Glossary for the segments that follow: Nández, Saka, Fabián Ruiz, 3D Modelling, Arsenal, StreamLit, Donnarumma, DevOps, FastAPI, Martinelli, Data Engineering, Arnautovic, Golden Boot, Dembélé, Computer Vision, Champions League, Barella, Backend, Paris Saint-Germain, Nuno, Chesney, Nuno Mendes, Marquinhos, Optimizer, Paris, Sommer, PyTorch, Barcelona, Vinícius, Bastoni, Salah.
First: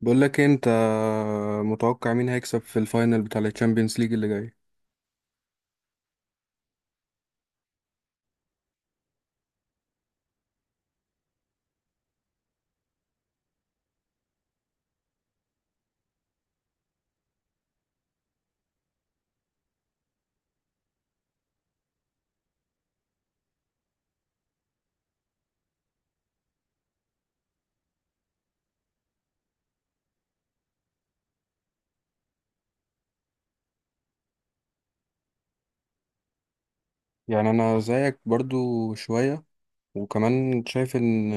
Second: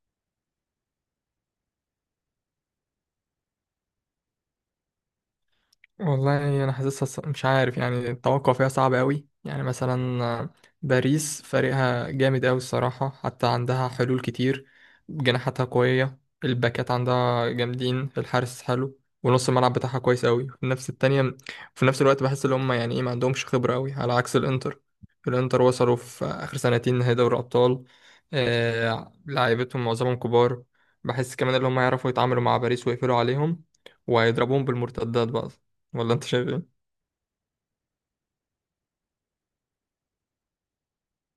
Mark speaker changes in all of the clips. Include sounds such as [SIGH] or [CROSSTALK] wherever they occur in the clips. Speaker 1: بقول لك إيه، انت متوقع مين هيكسب في الفاينل بتاع الشامبيونز ليج اللي جاي؟
Speaker 2: والله انا حاسسها مش عارف يعني التوقع فيها صعب قوي يعني مثلا باريس فريقها جامد قوي الصراحه، حتى عندها حلول كتير، جناحاتها قويه، الباكات عندها جامدين، الحارس حلو، ونص الملعب بتاعها كويس قوي في نفس التانية. في نفس الوقت بحس ان هم يعني ايه ما عندهمش خبره قوي على عكس الانتر. الانتر وصلوا في اخر سنتين نهائي دوري ابطال. آه لعيبتهم معظمهم كبار. بحس كمان ان هم يعرفوا يتعاملوا مع باريس ويقفلوا عليهم، وهيضربوهم بالمرتدات بقى. ولا انت شايف ايه؟
Speaker 1: يعني انا زيك برضو شوية، وكمان شايف ان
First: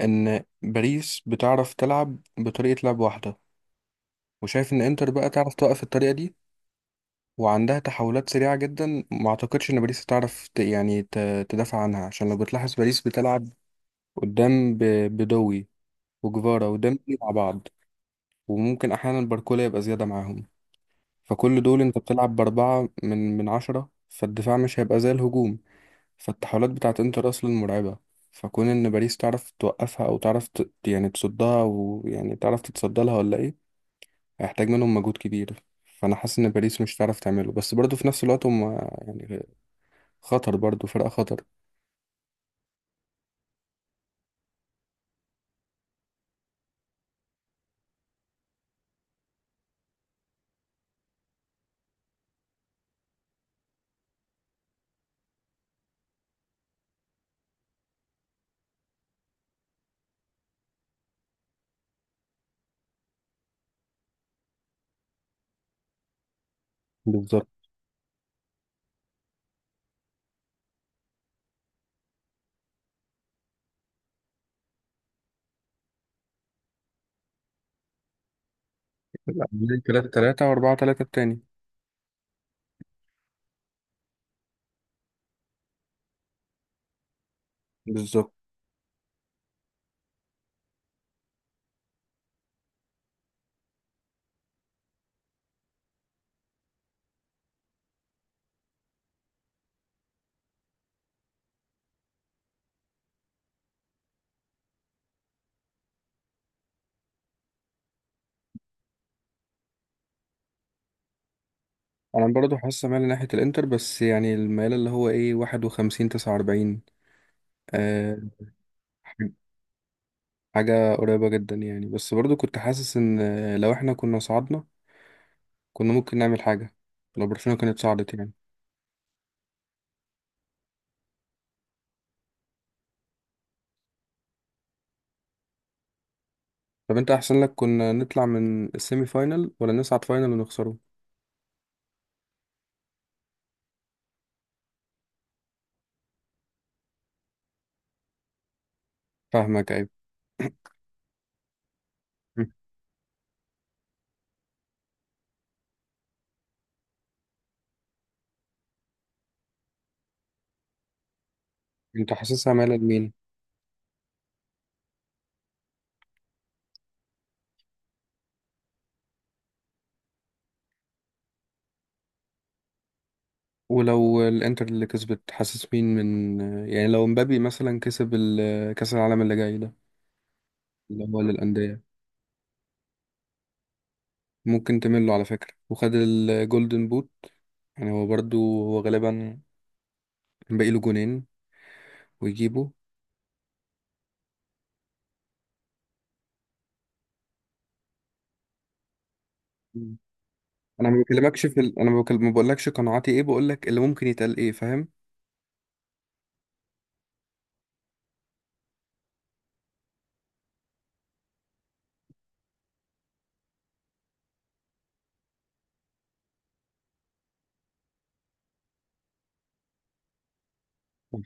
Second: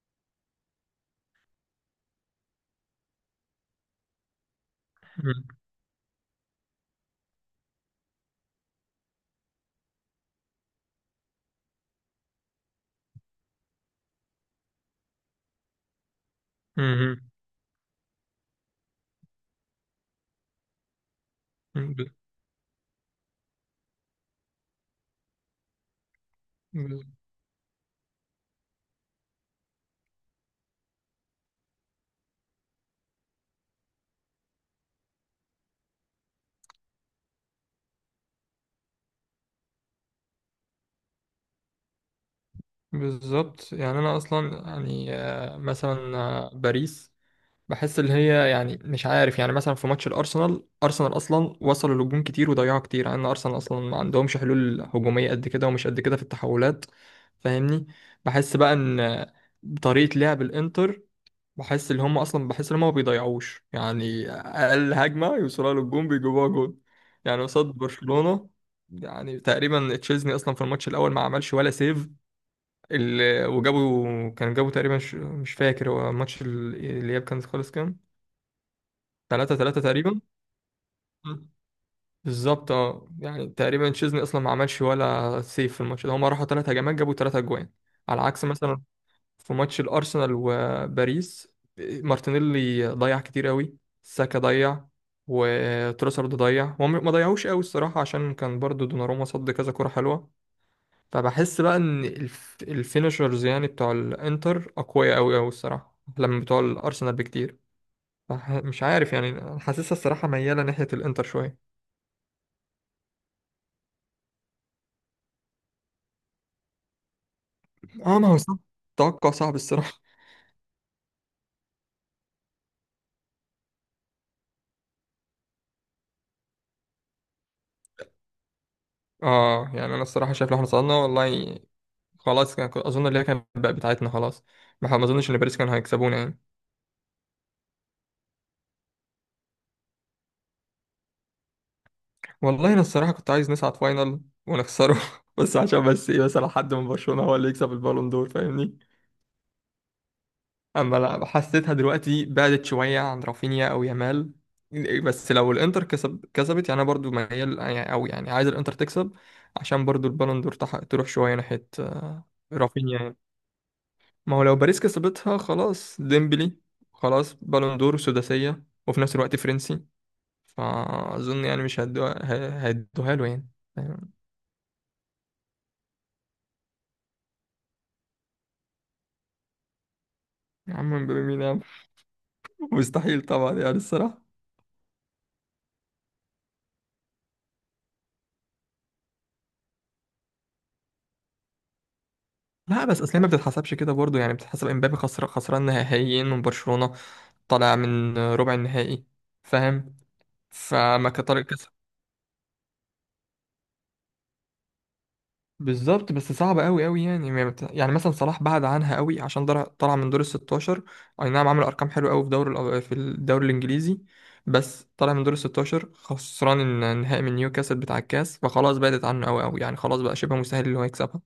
Speaker 1: ان باريس بتعرف تلعب بطريقة لعب واحدة، وشايف ان انتر بقى
Speaker 2: مم.
Speaker 1: تعرف توقف الطريقة دي وعندها تحولات سريعة جدا. ما اعتقدش ان باريس تعرف يعني تدافع عنها، عشان لو بتلاحظ باريس بتلعب قدام بدوي وجفارا وديمبلي
Speaker 2: مم.
Speaker 1: مع بعض، وممكن احيانا باركولا يبقى زيادة معاهم. فكل دول
Speaker 2: مم.
Speaker 1: انت بتلعب بأربعة من عشرة، فالدفاع مش هيبقى زي الهجوم. فالتحولات بتاعت
Speaker 2: ب-
Speaker 1: انتر أصلا مرعبة، فكون إن باريس تعرف توقفها أو تعرف يعني تصدها ويعني تعرف تتصدى لها ولا إيه، هيحتاج منهم مجهود كبير. فأنا حاسس إن باريس مش هتعرف تعمله، بس برضه في نفس الوقت هم يعني خطر، برضه فرقة خطر.
Speaker 2: بالظبط يعني انا اصلا يعني مثلا باريس بحس اللي هي يعني مش عارف، يعني مثلا في ماتش الارسنال، ارسنال اصلا وصلوا لهجوم كتير وضيعوا كتير، يعني ارسنال اصلا ما عندهمش حلول هجوميه قد كده، ومش قد كده في التحولات، فاهمني. بحس بقى ان طريقه لعب الانتر، بحس ان هم ما بيضيعوش، يعني اقل هجمه يوصلها للجون بيجيبوها جون. يعني
Speaker 1: بالظبط.
Speaker 2: قصاد برشلونه، يعني تقريبا تشيزني اصلا في الماتش الاول ما عملش ولا سيف. وجابوا، جابوا تقريبا مش فاكر، هو ماتش الاياب كان خالص كام؟ 3
Speaker 1: الأولاني
Speaker 2: 3
Speaker 1: تلاتة
Speaker 2: تقريبا.
Speaker 1: تلاتة و4-3 التاني.
Speaker 2: بالظبط، اه يعني تقريبا تشيزني اصلا ما عملش ولا سيف في الماتش ده، هم راحوا ثلاث هجمات جابوا ثلاث اجوان. على
Speaker 1: بالظبط.
Speaker 2: عكس مثلا في ماتش الارسنال وباريس، مارتينيلي ضيع كتير قوي، ساكا ضيع، وتروسارد ضيع، هم ما ضيعوش قوي الصراحه عشان كان برضو دوناروما صد كذا كره حلوه. فبحس بقى ان الفينشرز يعني بتوع الانتر اقوياء قوي قوي الصراحه لما بتوع الارسنال بكتير. مش عارف يعني، حاسسها الصراحه مياله ناحيه الانتر شويه.
Speaker 1: أنا برضه حاسس مايل ناحية الإنتر، بس يعني الميل اللي هو إيه 51-49. أه.
Speaker 2: اه ما هو صعب، توقع صعب الصراحه.
Speaker 1: حاجة قريبة جدا يعني، بس برضو كنت حاسس ان لو احنا كنا صعدنا كنا ممكن نعمل حاجة، لو برشلونة كانت صعدت يعني.
Speaker 2: اه يعني انا الصراحه شايف لو احنا صعدنا والله خلاص، كنت اظن اللي هي كانت بقى بتاعتنا خلاص. ما اظنش ان باريس كانوا هيكسبونا يعني.
Speaker 1: طب انت احسن لك كنا نطلع من السيمي فاينال ولا نصعد فاينال ونخسره؟
Speaker 2: والله انا الصراحه كنت عايز نصعد فاينل ونخسره [LAUGHS] بس عشان ايه، مثلا حد من برشلونه هو اللي يكسب البالون دور، فاهمني.
Speaker 1: فاهمك، عيب.
Speaker 2: اما لا، حسيتها دلوقتي بعدت شويه عن رافينيا او يامال. بس لو الانتر كسبت يعني انا برضو ميال، يعني او يعني عايز الانتر تكسب عشان برضو البالون دور تروح شويه ناحيه
Speaker 1: انت حاسسها مالة
Speaker 2: رافينيا
Speaker 1: لمين؟
Speaker 2: يعني. ما هو لو باريس كسبتها خلاص ديمبلي، خلاص بالون دور سداسيه وفي نفس الوقت فرنسي، فأظن يعني مش هدوها، هيدوها له يعني. فاهم؟
Speaker 1: ولو الانتر اللي كسبت حاسس مين من؟ يعني لو مبابي مثلا كسب كأس العالم اللي جاي ده،
Speaker 2: يا عم
Speaker 1: اللي هو
Speaker 2: مبابي مين يا عم.
Speaker 1: للأندية.
Speaker 2: [LAUGHS] مستحيل طبعا يعني الصراحة.
Speaker 1: ممكن تمله على فكرة وخد الجولدن بوت، يعني هو برضو، هو غالبا باقي له جونين ويجيبه.
Speaker 2: لا بس اصل هي ما بتتحسبش كده برضه يعني، بتتحسب امبابي خسر خسران نهائيين من برشلونة، طالع من ربع النهائي، فاهم؟
Speaker 1: انا ما
Speaker 2: فما كان طارق.
Speaker 1: بكلمكش في ال... انا ما بكلم- ما بقولكش قناعاتي ايه، بقولك اللي ممكن يتقال ايه. فاهم؟
Speaker 2: بالظبط، بس صعبة قوي قوي يعني ما بت- يعني مثلا صلاح بعد عنها قوي عشان طلع من دور ال 16. اي نعم عمل ارقام حلوه قوي في الدوري الانجليزي، بس طلع من دور ال 16 خسران النهائي من نيوكاسل بتاع الكاس، فخلاص بعدت عنه قوي قوي يعني، خلاص بقى شبه مستحيل اللي هو يكسبها.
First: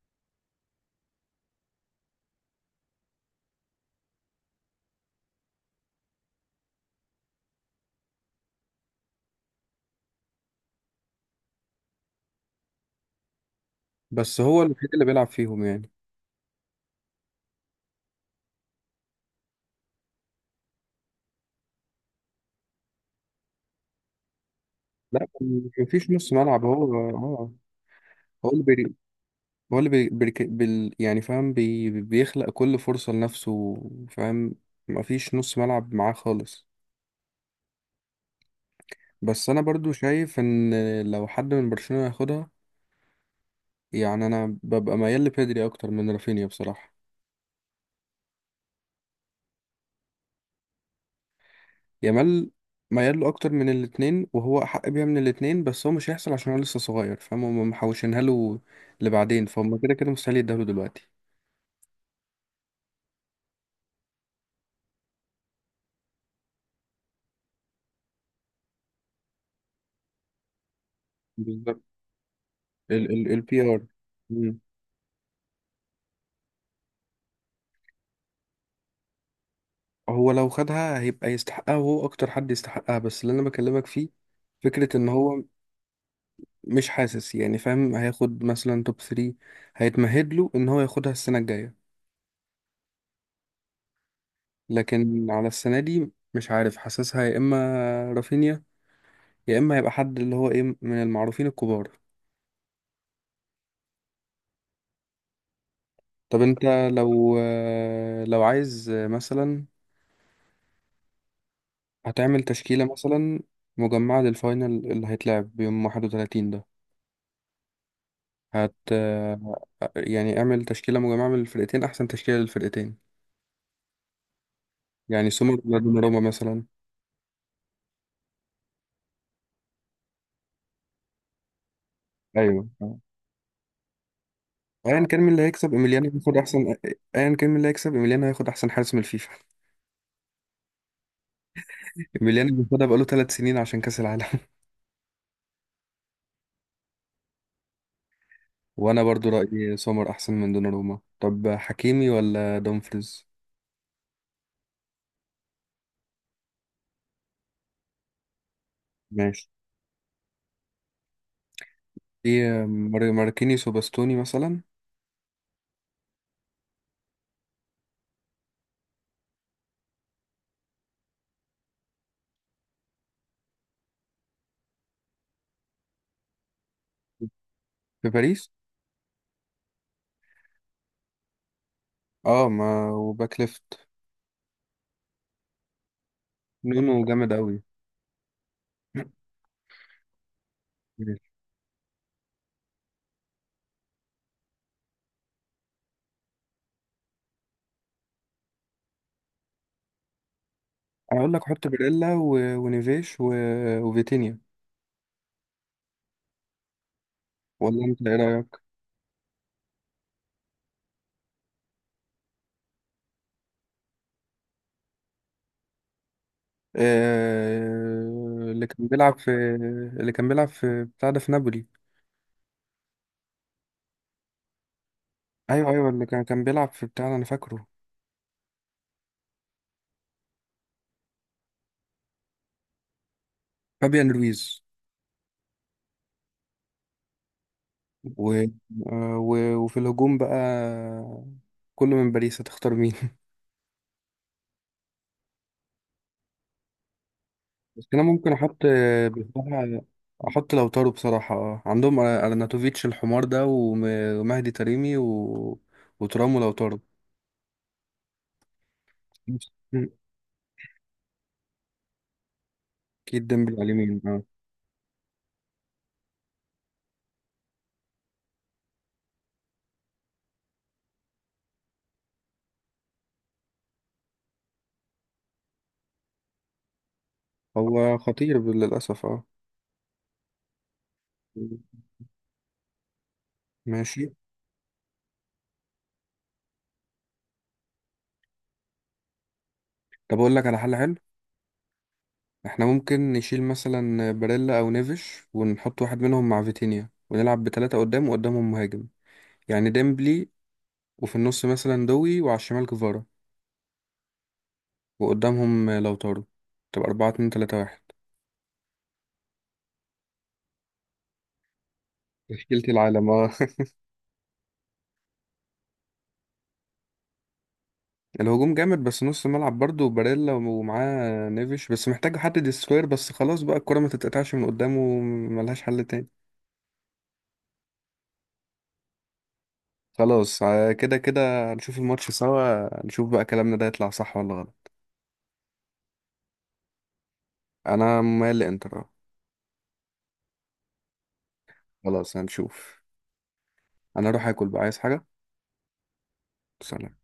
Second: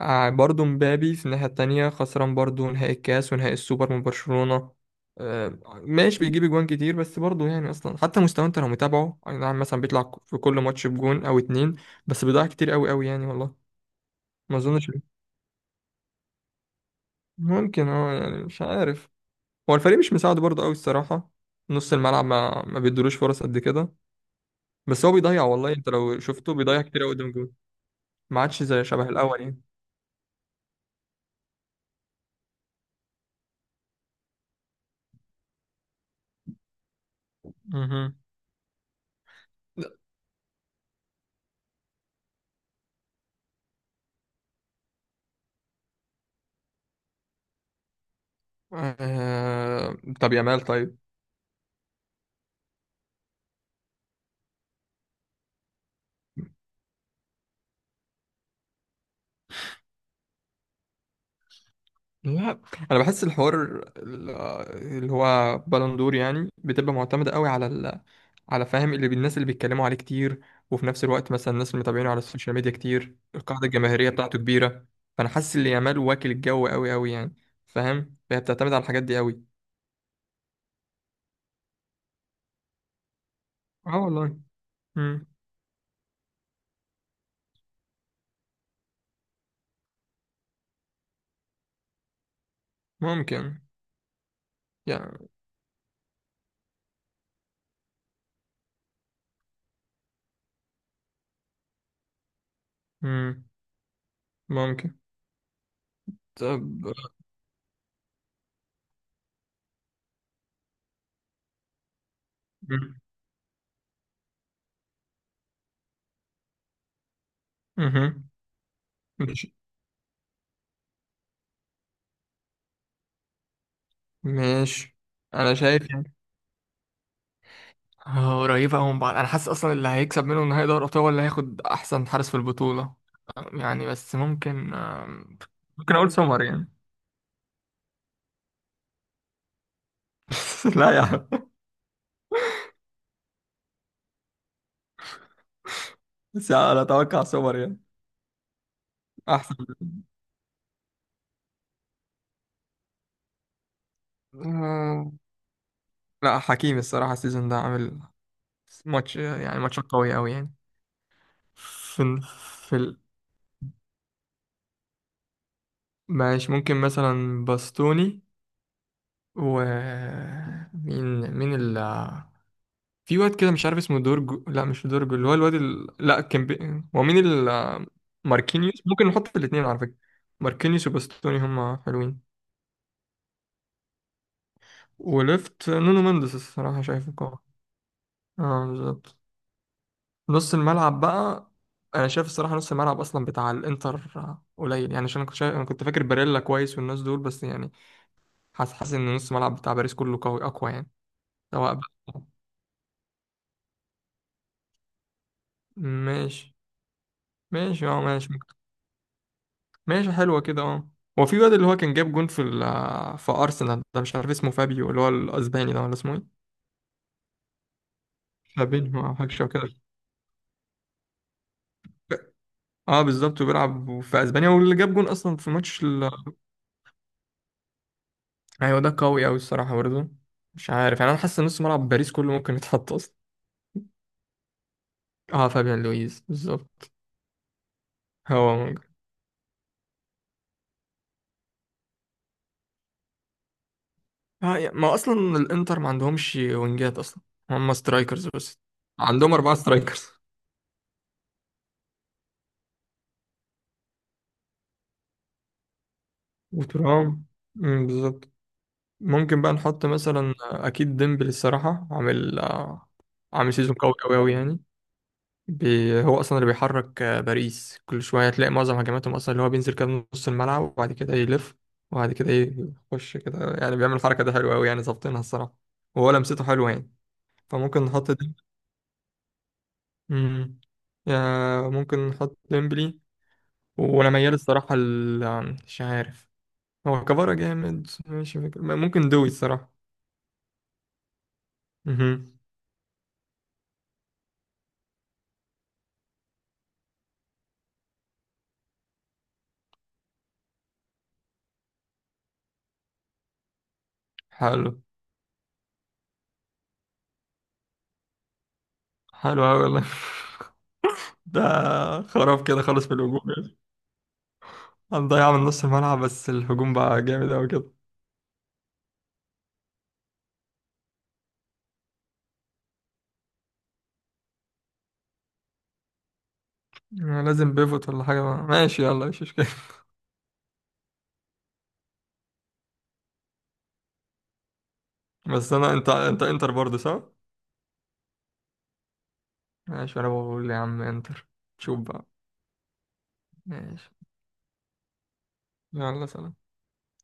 Speaker 2: برضه مبابي في الناحية التانية خسران برضه نهائي الكاس ونهائي السوبر من برشلونة. ماشي بيجيب اجوان كتير، بس برضه يعني اصلا حتى مستواه انت لو متابعه، اي نعم مثلا بيطلع في كل ماتش بجون او اتنين، بس بيضيع كتير قوي قوي يعني والله.
Speaker 1: بس
Speaker 2: ما
Speaker 1: هو الوحيد
Speaker 2: اظنش.
Speaker 1: اللي بيلعب فيهم يعني.
Speaker 2: ممكن، اه يعني مش عارف، هو الفريق مش مساعده برضه قوي الصراحه، نص الملعب ما بيدولوش فرص قد كده. بس هو
Speaker 1: لا،
Speaker 2: بيضيع، والله انت
Speaker 1: مفيش
Speaker 2: لو
Speaker 1: نص
Speaker 2: شفته
Speaker 1: ملعب
Speaker 2: بيضيع
Speaker 1: هو.
Speaker 2: كتير قوي قدام الجون،
Speaker 1: اه.
Speaker 2: ما
Speaker 1: هو
Speaker 2: عادش
Speaker 1: اللي
Speaker 2: زي
Speaker 1: بي...
Speaker 2: شبه الاول يعني.
Speaker 1: هو اللي يعني فاهم، بيخلق كل فرصة لنفسه. فاهم؟ مفيش نص ملعب معاه خالص.
Speaker 2: مهم.
Speaker 1: بس انا برضو شايف ان لو حد من برشلونة ياخدها، يعني انا ببقى ميال لبيدري اكتر من رافينيا بصراحة.
Speaker 2: طب يامال طيب.
Speaker 1: يامال ميال له اكتر من الاتنين، وهو احق بيها من الاتنين، بس هو مش هيحصل عشان هو لسه صغير. فاهم؟ هما محوشينها له لبعدين، فهم كده كده مستحيل يديها له دلوقتي.
Speaker 2: لا انا بحس الحوار، ال- اللي هو بالندور يعني بتبقى معتمده قوي على على، فاهم؟ اللي الناس اللي بيتكلموا عليه كتير، وفي نفس الوقت مثلا الناس اللي
Speaker 1: بالظبط.
Speaker 2: متابعينه على السوشيال ميديا
Speaker 1: ال
Speaker 2: كتير،
Speaker 1: ال البي
Speaker 2: القاعده
Speaker 1: ار.
Speaker 2: الجماهيريه بتاعته كبيره. فانا حاسس ان يامال واكل الجو قوي قوي يعني، فاهم؟ فهي بتعتمد على الحاجات دي قوي.
Speaker 1: هو لو خدها هيبقى يستحقها، وهو اكتر حد يستحقها، بس اللي انا بكلمك
Speaker 2: اه
Speaker 1: فيه
Speaker 2: والله.
Speaker 1: فكرة ان
Speaker 2: مم.
Speaker 1: هو مش حاسس يعني، فاهم، هياخد مثلا توب 3. هيتمهد له ان هو ياخدها السنة الجاية.
Speaker 2: ممكن
Speaker 1: لكن
Speaker 2: يعني.
Speaker 1: على السنة دي مش عارف، حاسسها يا اما رافينيا، يا اما هيبقى حد اللي هو ايه من المعروفين الكبار.
Speaker 2: مم. ممكن.
Speaker 1: طب
Speaker 2: طب.
Speaker 1: انت لو لو عايز مثلا هتعمل تشكيلة
Speaker 2: مم.
Speaker 1: مثلا مجمعة للفاينل اللي هيتلعب يوم 31 ده،
Speaker 2: مهم.
Speaker 1: هت
Speaker 2: ماشي.
Speaker 1: يعني اعمل تشكيلة مجمعة من الفرقتين، أحسن تشكيلة للفرقتين.
Speaker 2: ماشي،
Speaker 1: يعني
Speaker 2: انا
Speaker 1: سومر ولا
Speaker 2: شايف
Speaker 1: دوناروما مثلا؟
Speaker 2: قريبة أوي من بعض، أنا حاسس أصلا اللي هيكسب منهم نهائي دوري الأبطال هو اللي هياخد أحسن حارس في
Speaker 1: ايوه،
Speaker 2: البطولة
Speaker 1: اه.
Speaker 2: يعني. بس ممكن
Speaker 1: ايا كان مين اللي هيكسب
Speaker 2: ممكن
Speaker 1: ايميليانو
Speaker 2: أقول
Speaker 1: هياخد
Speaker 2: سمر يعني.
Speaker 1: احسن. ايا كان مين اللي هيكسب ايميليانو هياخد احسن حارس من الفيفا.
Speaker 2: [LAUGHS] لا يا عم،
Speaker 1: ايميليانو بياخدها بقاله 3 سنين عشان كأس العالم.
Speaker 2: بس انا اتوقع سوبر يعني.
Speaker 1: [LAUGHS] وانا برضو
Speaker 2: احسن
Speaker 1: رأيي سومر احسن من دوناروما. طب حكيمي ولا دومفريز؟
Speaker 2: آه، لا، حكيمي الصراحة السيزون ده عامل ماتش،
Speaker 1: ماشي.
Speaker 2: يعني ماتش قوي أوي يعني. في
Speaker 1: في
Speaker 2: في ال...
Speaker 1: ماركينيوس وباستوني مثلا.
Speaker 2: ماشي ممكن مثلا باستوني، و مين مين، في واد كده مش عارف اسمه دورجو، لا مش دورجو، اللي هو الواد لا كان هو مين
Speaker 1: في باريس.
Speaker 2: ماركينيوس، ممكن نحط الاثنين على فكرة، ماركينيوس وباستوني هما حلوين.
Speaker 1: اه، ما وباك ليفت.
Speaker 2: وليفت نونو مندس الصراحة
Speaker 1: نونو
Speaker 2: شايفه
Speaker 1: جامد
Speaker 2: قوي.
Speaker 1: قوي.
Speaker 2: اه بالظبط.
Speaker 1: [CLEARS THROAT]
Speaker 2: نص الملعب بقى، انا شايف الصراحة نص الملعب اصلا بتاع الانتر قليل يعني، عشان انا كنت فاكر باريلا كويس والناس دول، بس يعني حاسس ان نص الملعب بتاع باريس كله قوي اقوى يعني.
Speaker 1: اقول لك حط
Speaker 2: سواء
Speaker 1: باريلا
Speaker 2: بقى.
Speaker 1: ونيفيش وفيتينيا.
Speaker 2: ماشي.
Speaker 1: ولا
Speaker 2: ماشي اه
Speaker 1: انت ايه
Speaker 2: ماشي.
Speaker 1: رايك؟
Speaker 2: ماشي، حلوة كده، اه. هو في واد اللي هو كان جاب جون في ال في أرسنال ده مش عارف اسمه، فابيو اللي هو الأسباني ده ولا اسمه ايه؟
Speaker 1: اللي كان
Speaker 2: فابينho أو
Speaker 1: بيلعب
Speaker 2: حاجة
Speaker 1: في،
Speaker 2: شبه كده.
Speaker 1: اللي كان بيلعب في بتاع ده في نابولي.
Speaker 2: اه بالظبط، وبيلعب في أسبانيا، واللي جاب جون أصلا في
Speaker 1: ايوه،
Speaker 2: ماتش
Speaker 1: ايوه، اللي
Speaker 2: ال...
Speaker 1: كان بيلعب في بتاع ده، انا فاكره.
Speaker 2: أيوة ده قوي أوي الصراحة برضه، مش عارف يعني، أنا حاسس إن نص ملعب باريس كله ممكن يتحط أصلا.
Speaker 1: فابيان رويز
Speaker 2: اه فابيان لويز بالظبط.
Speaker 1: و...
Speaker 2: هو ممكن
Speaker 1: وفي الهجوم بقى، كله من باريس هتختار مين؟
Speaker 2: ما أصلا الإنتر ما عندهمش وينجات أصلا، هم
Speaker 1: بس انا
Speaker 2: سترايكرز
Speaker 1: ممكن احط،
Speaker 2: بس، عندهم أربعة
Speaker 1: بصراحه
Speaker 2: سترايكرز
Speaker 1: احط لوتارو بصراحه. آه. عندهم ارناتوفيتش الحمار ده ومهدي تريمي وترام ولوتارو.
Speaker 2: وترام. مم، بالظبط. ممكن بقى نحط
Speaker 1: مم.
Speaker 2: مثلا اكيد ديمبلي الصراحه، عامل
Speaker 1: اكيد
Speaker 2: عامل
Speaker 1: ديمبلي على
Speaker 2: سيزون قوي
Speaker 1: اليمين،
Speaker 2: قوي
Speaker 1: اه.
Speaker 2: قوي يعني. بي هو اصلا اللي بيحرك باريس، كل شويه هتلاقي معظم هجماتهم اصلا اللي هو بينزل كده من نص الملعب، وبعد كده يلف، وبعد كده يخش كده، يعني بيعمل الحركه ده حلوه قوي يعني، ظابطينها الصراحه. وهو لمسته حلوه يعني، فممكن
Speaker 1: هو
Speaker 2: نحط دي.
Speaker 1: خطير للاسف، اه.
Speaker 2: مم. يا ممكن نحط ديمبلي،
Speaker 1: ماشي.
Speaker 2: وانا ميال الصراحه مش عارف، هو كفارة جامد، مش فاكر، ممكن دوي الصراحه.
Speaker 1: طب اقول لك على حل حلو.
Speaker 2: مهم.
Speaker 1: احنا ممكن نشيل مثلا باريلا او نيفش ونحط واحد منهم مع فيتينيا ونلعب بثلاثه قدام وقدامهم مهاجم. يعني ديمبلي، وفي النص مثلا دوي، وعلى الشمال كفارا،
Speaker 2: حلو.
Speaker 1: وقدامهم لوتارو. تبقى 4-2-3-1.
Speaker 2: حلو أوي والله. [LAUGHS] ده خراب
Speaker 1: تشكيلة
Speaker 2: كده خالص في
Speaker 1: العالم،
Speaker 2: الهجوم
Speaker 1: اه.
Speaker 2: يعني، هنضيع من نص الملعب بس الهجوم بقى جامد أوي كده.
Speaker 1: [LAUGHS] الهجوم جامد، بس نص ملعب برضه، وباريلا ومعاه نيفيش، بس محتاج حد ديستروير بس خلاص بقى، الكرة ما تتقطعش من قدامه. ملهاش حل تاني.
Speaker 2: لازم بيفوت ولا حاجة بقى. ماشي يلا مش مشكلة.
Speaker 1: خلاص آه، كده كده هنشوف الماتش سوا، نشوف بقى كلامنا ده يطلع صح ولا غلط.
Speaker 2: [LAUGHS] بس أنا، أنت إنتر برضه صح؟
Speaker 1: انا مال انتر، آه.
Speaker 2: ماشي، أنا بقول يا عم إنتر، شوف بقى.
Speaker 1: خلاص هنشوف.
Speaker 2: ماشي
Speaker 1: انا اروح اكل بقى، عايز حاجة.
Speaker 2: يلا سلام.
Speaker 1: سلام.